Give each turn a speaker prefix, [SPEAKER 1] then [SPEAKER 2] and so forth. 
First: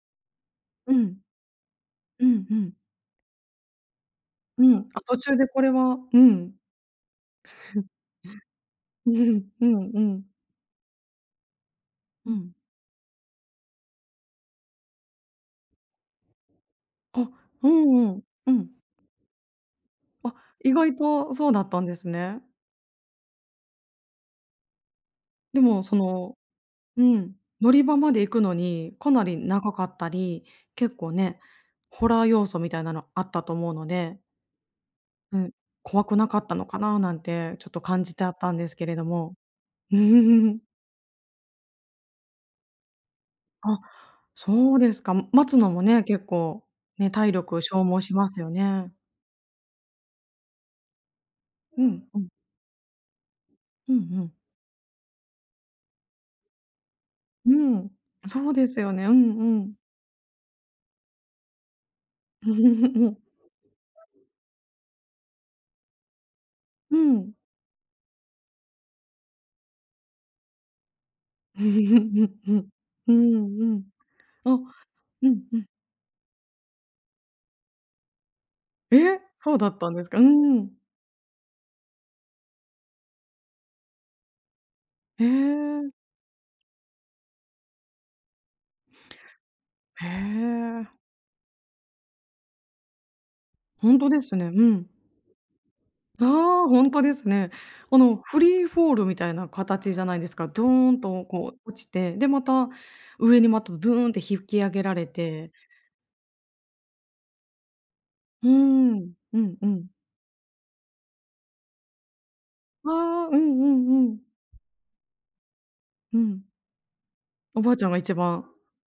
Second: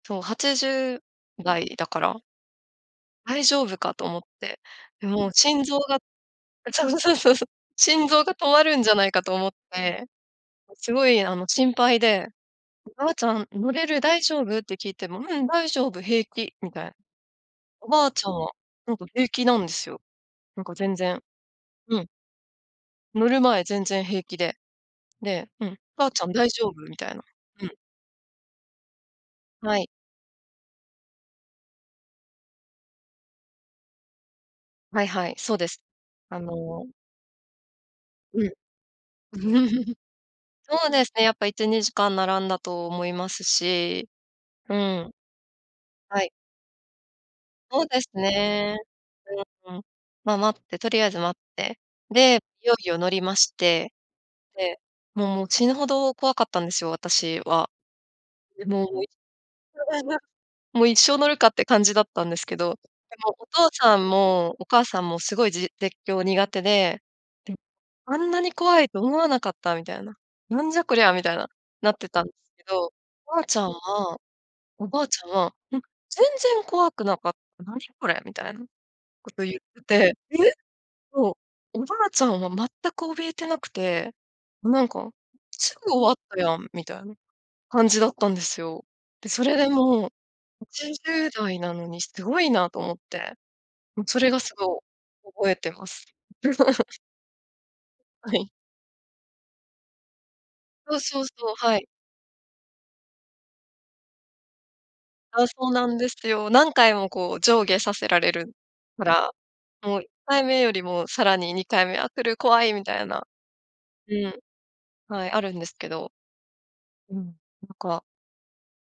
[SPEAKER 1] そう、はちじ
[SPEAKER 2] う
[SPEAKER 1] ゅ
[SPEAKER 2] ん。
[SPEAKER 1] うだいだから。
[SPEAKER 2] うんうん。
[SPEAKER 1] 大丈夫かと思って。
[SPEAKER 2] うん、あ、
[SPEAKER 1] で、
[SPEAKER 2] 途
[SPEAKER 1] もう
[SPEAKER 2] 中でこ
[SPEAKER 1] 心
[SPEAKER 2] れ
[SPEAKER 1] 臓
[SPEAKER 2] は
[SPEAKER 1] が
[SPEAKER 2] うん。
[SPEAKER 1] うそう、そ、そうそうそう。心臓が止まるんじゃないかと思っ
[SPEAKER 2] うんう
[SPEAKER 1] て、
[SPEAKER 2] ん。
[SPEAKER 1] すごいあの、心配で
[SPEAKER 2] うん。
[SPEAKER 1] 「おばあちゃん乗れる、大丈夫？」って聞いても「うん、大丈夫。平気」みたいな。
[SPEAKER 2] あ、う
[SPEAKER 1] おば
[SPEAKER 2] ん
[SPEAKER 1] あ
[SPEAKER 2] うん、
[SPEAKER 1] ちゃんは、
[SPEAKER 2] うん。
[SPEAKER 1] なんか平気なんですよ。
[SPEAKER 2] あ、
[SPEAKER 1] なん
[SPEAKER 2] 意
[SPEAKER 1] か全
[SPEAKER 2] 外
[SPEAKER 1] 然。
[SPEAKER 2] とそうだったんで
[SPEAKER 1] う
[SPEAKER 2] す
[SPEAKER 1] ん。
[SPEAKER 2] ね。
[SPEAKER 1] 乗る前全然平気で。で、
[SPEAKER 2] で
[SPEAKER 1] うん
[SPEAKER 2] も、そ
[SPEAKER 1] 「ばあちゃん
[SPEAKER 2] の
[SPEAKER 1] 大丈夫」み
[SPEAKER 2] う
[SPEAKER 1] たいな。
[SPEAKER 2] ん。
[SPEAKER 1] う
[SPEAKER 2] 乗
[SPEAKER 1] ん。
[SPEAKER 2] り場まで行くのにかなり長
[SPEAKER 1] は
[SPEAKER 2] か
[SPEAKER 1] い。
[SPEAKER 2] ったり、結構ね、ホラー要素みたいなのあったと思うので。
[SPEAKER 1] はいはい、
[SPEAKER 2] うん、
[SPEAKER 1] そうです。
[SPEAKER 2] 怖くな
[SPEAKER 1] あ
[SPEAKER 2] かったのか
[SPEAKER 1] の
[SPEAKER 2] ななんて、ちょっと感じちゃっ
[SPEAKER 1] うん。
[SPEAKER 2] たんですけれども。
[SPEAKER 1] そうですね、やっぱ1、2時間並んだと思います
[SPEAKER 2] あ、
[SPEAKER 1] し。
[SPEAKER 2] そ
[SPEAKER 1] う
[SPEAKER 2] うです
[SPEAKER 1] ん。
[SPEAKER 2] か。む待つのもね、
[SPEAKER 1] は
[SPEAKER 2] 結
[SPEAKER 1] い。
[SPEAKER 2] 構ね、体力
[SPEAKER 1] お
[SPEAKER 2] 消
[SPEAKER 1] う
[SPEAKER 2] 耗
[SPEAKER 1] です
[SPEAKER 2] しますよ
[SPEAKER 1] ね。
[SPEAKER 2] ね。
[SPEAKER 1] う、うん、まあ、待って、とりあえず待って、
[SPEAKER 2] うん、うん。
[SPEAKER 1] で、いよいよ乗りまして、
[SPEAKER 2] うんうん。
[SPEAKER 1] で、もうもう死ぬほど怖かったんですよ、私
[SPEAKER 2] う
[SPEAKER 1] は。
[SPEAKER 2] ん、そう
[SPEAKER 1] で、
[SPEAKER 2] です
[SPEAKER 1] も
[SPEAKER 2] よ
[SPEAKER 1] うお
[SPEAKER 2] ね。
[SPEAKER 1] い
[SPEAKER 2] うんうん。
[SPEAKER 1] もう一生乗るかって感じだったんですけど、で
[SPEAKER 2] うん。
[SPEAKER 1] もお父さんもお母さんもすごいじ絶叫苦手
[SPEAKER 2] う
[SPEAKER 1] で、
[SPEAKER 2] ん。
[SPEAKER 1] で「あんなに怖いと思わなかった」みたいな「なんじゃこりゃ」みたいな、なってたんすけ ど、
[SPEAKER 2] うん、うん。う
[SPEAKER 1] おばあち
[SPEAKER 2] ん
[SPEAKER 1] ゃ
[SPEAKER 2] う
[SPEAKER 1] ん
[SPEAKER 2] ん。
[SPEAKER 1] は
[SPEAKER 2] あ、
[SPEAKER 1] おばあちゃ
[SPEAKER 2] う
[SPEAKER 1] ん
[SPEAKER 2] ん
[SPEAKER 1] は
[SPEAKER 2] うん。
[SPEAKER 1] 「うん、全然怖くなかった、何これ」みたいな
[SPEAKER 2] え、
[SPEAKER 1] こと
[SPEAKER 2] そう
[SPEAKER 1] 言
[SPEAKER 2] だ
[SPEAKER 1] っ
[SPEAKER 2] っ
[SPEAKER 1] て
[SPEAKER 2] たんです
[SPEAKER 1] て、
[SPEAKER 2] か？う
[SPEAKER 1] え
[SPEAKER 2] ん。
[SPEAKER 1] そう、おばあちゃんは全く怯えてなくて、なんか
[SPEAKER 2] へ
[SPEAKER 1] 「すぐ
[SPEAKER 2] え。
[SPEAKER 1] 終わったやん」みたいな感じだったんですよ。で、それでもう
[SPEAKER 2] へ
[SPEAKER 1] は
[SPEAKER 2] え。
[SPEAKER 1] ちじゅうだいなのにすごいなと思って。
[SPEAKER 2] ほん
[SPEAKER 1] もう
[SPEAKER 2] と
[SPEAKER 1] そ
[SPEAKER 2] で
[SPEAKER 1] れ
[SPEAKER 2] す
[SPEAKER 1] が
[SPEAKER 2] ね。う
[SPEAKER 1] すご
[SPEAKER 2] ん。
[SPEAKER 1] 覚えてます。
[SPEAKER 2] ああ、ほ んとですね。あの、
[SPEAKER 1] は
[SPEAKER 2] フ
[SPEAKER 1] い。
[SPEAKER 2] リーフォールみたいな形じゃないんですか。ドー
[SPEAKER 1] そう
[SPEAKER 2] ン
[SPEAKER 1] そ
[SPEAKER 2] と
[SPEAKER 1] うそ
[SPEAKER 2] こ
[SPEAKER 1] う、
[SPEAKER 2] う
[SPEAKER 1] は
[SPEAKER 2] 落
[SPEAKER 1] い。
[SPEAKER 2] ちて、で、また上にまたドゥーンって引き上げられ
[SPEAKER 1] ああ、
[SPEAKER 2] て。
[SPEAKER 1] そうなんですよ。何回もこう上下させられ
[SPEAKER 2] うー
[SPEAKER 1] るか
[SPEAKER 2] ん。
[SPEAKER 1] ら、
[SPEAKER 2] うんうん。
[SPEAKER 1] もう1回目よりもさらに2回目「あ、来る怖い」みたいな。
[SPEAKER 2] わ、うんうんう
[SPEAKER 1] う
[SPEAKER 2] ん。
[SPEAKER 1] ん、はい、あるんですけど。
[SPEAKER 2] うん。
[SPEAKER 1] うん、
[SPEAKER 2] おば
[SPEAKER 1] な
[SPEAKER 2] あ
[SPEAKER 1] ん
[SPEAKER 2] ちゃんが
[SPEAKER 1] か
[SPEAKER 2] 一番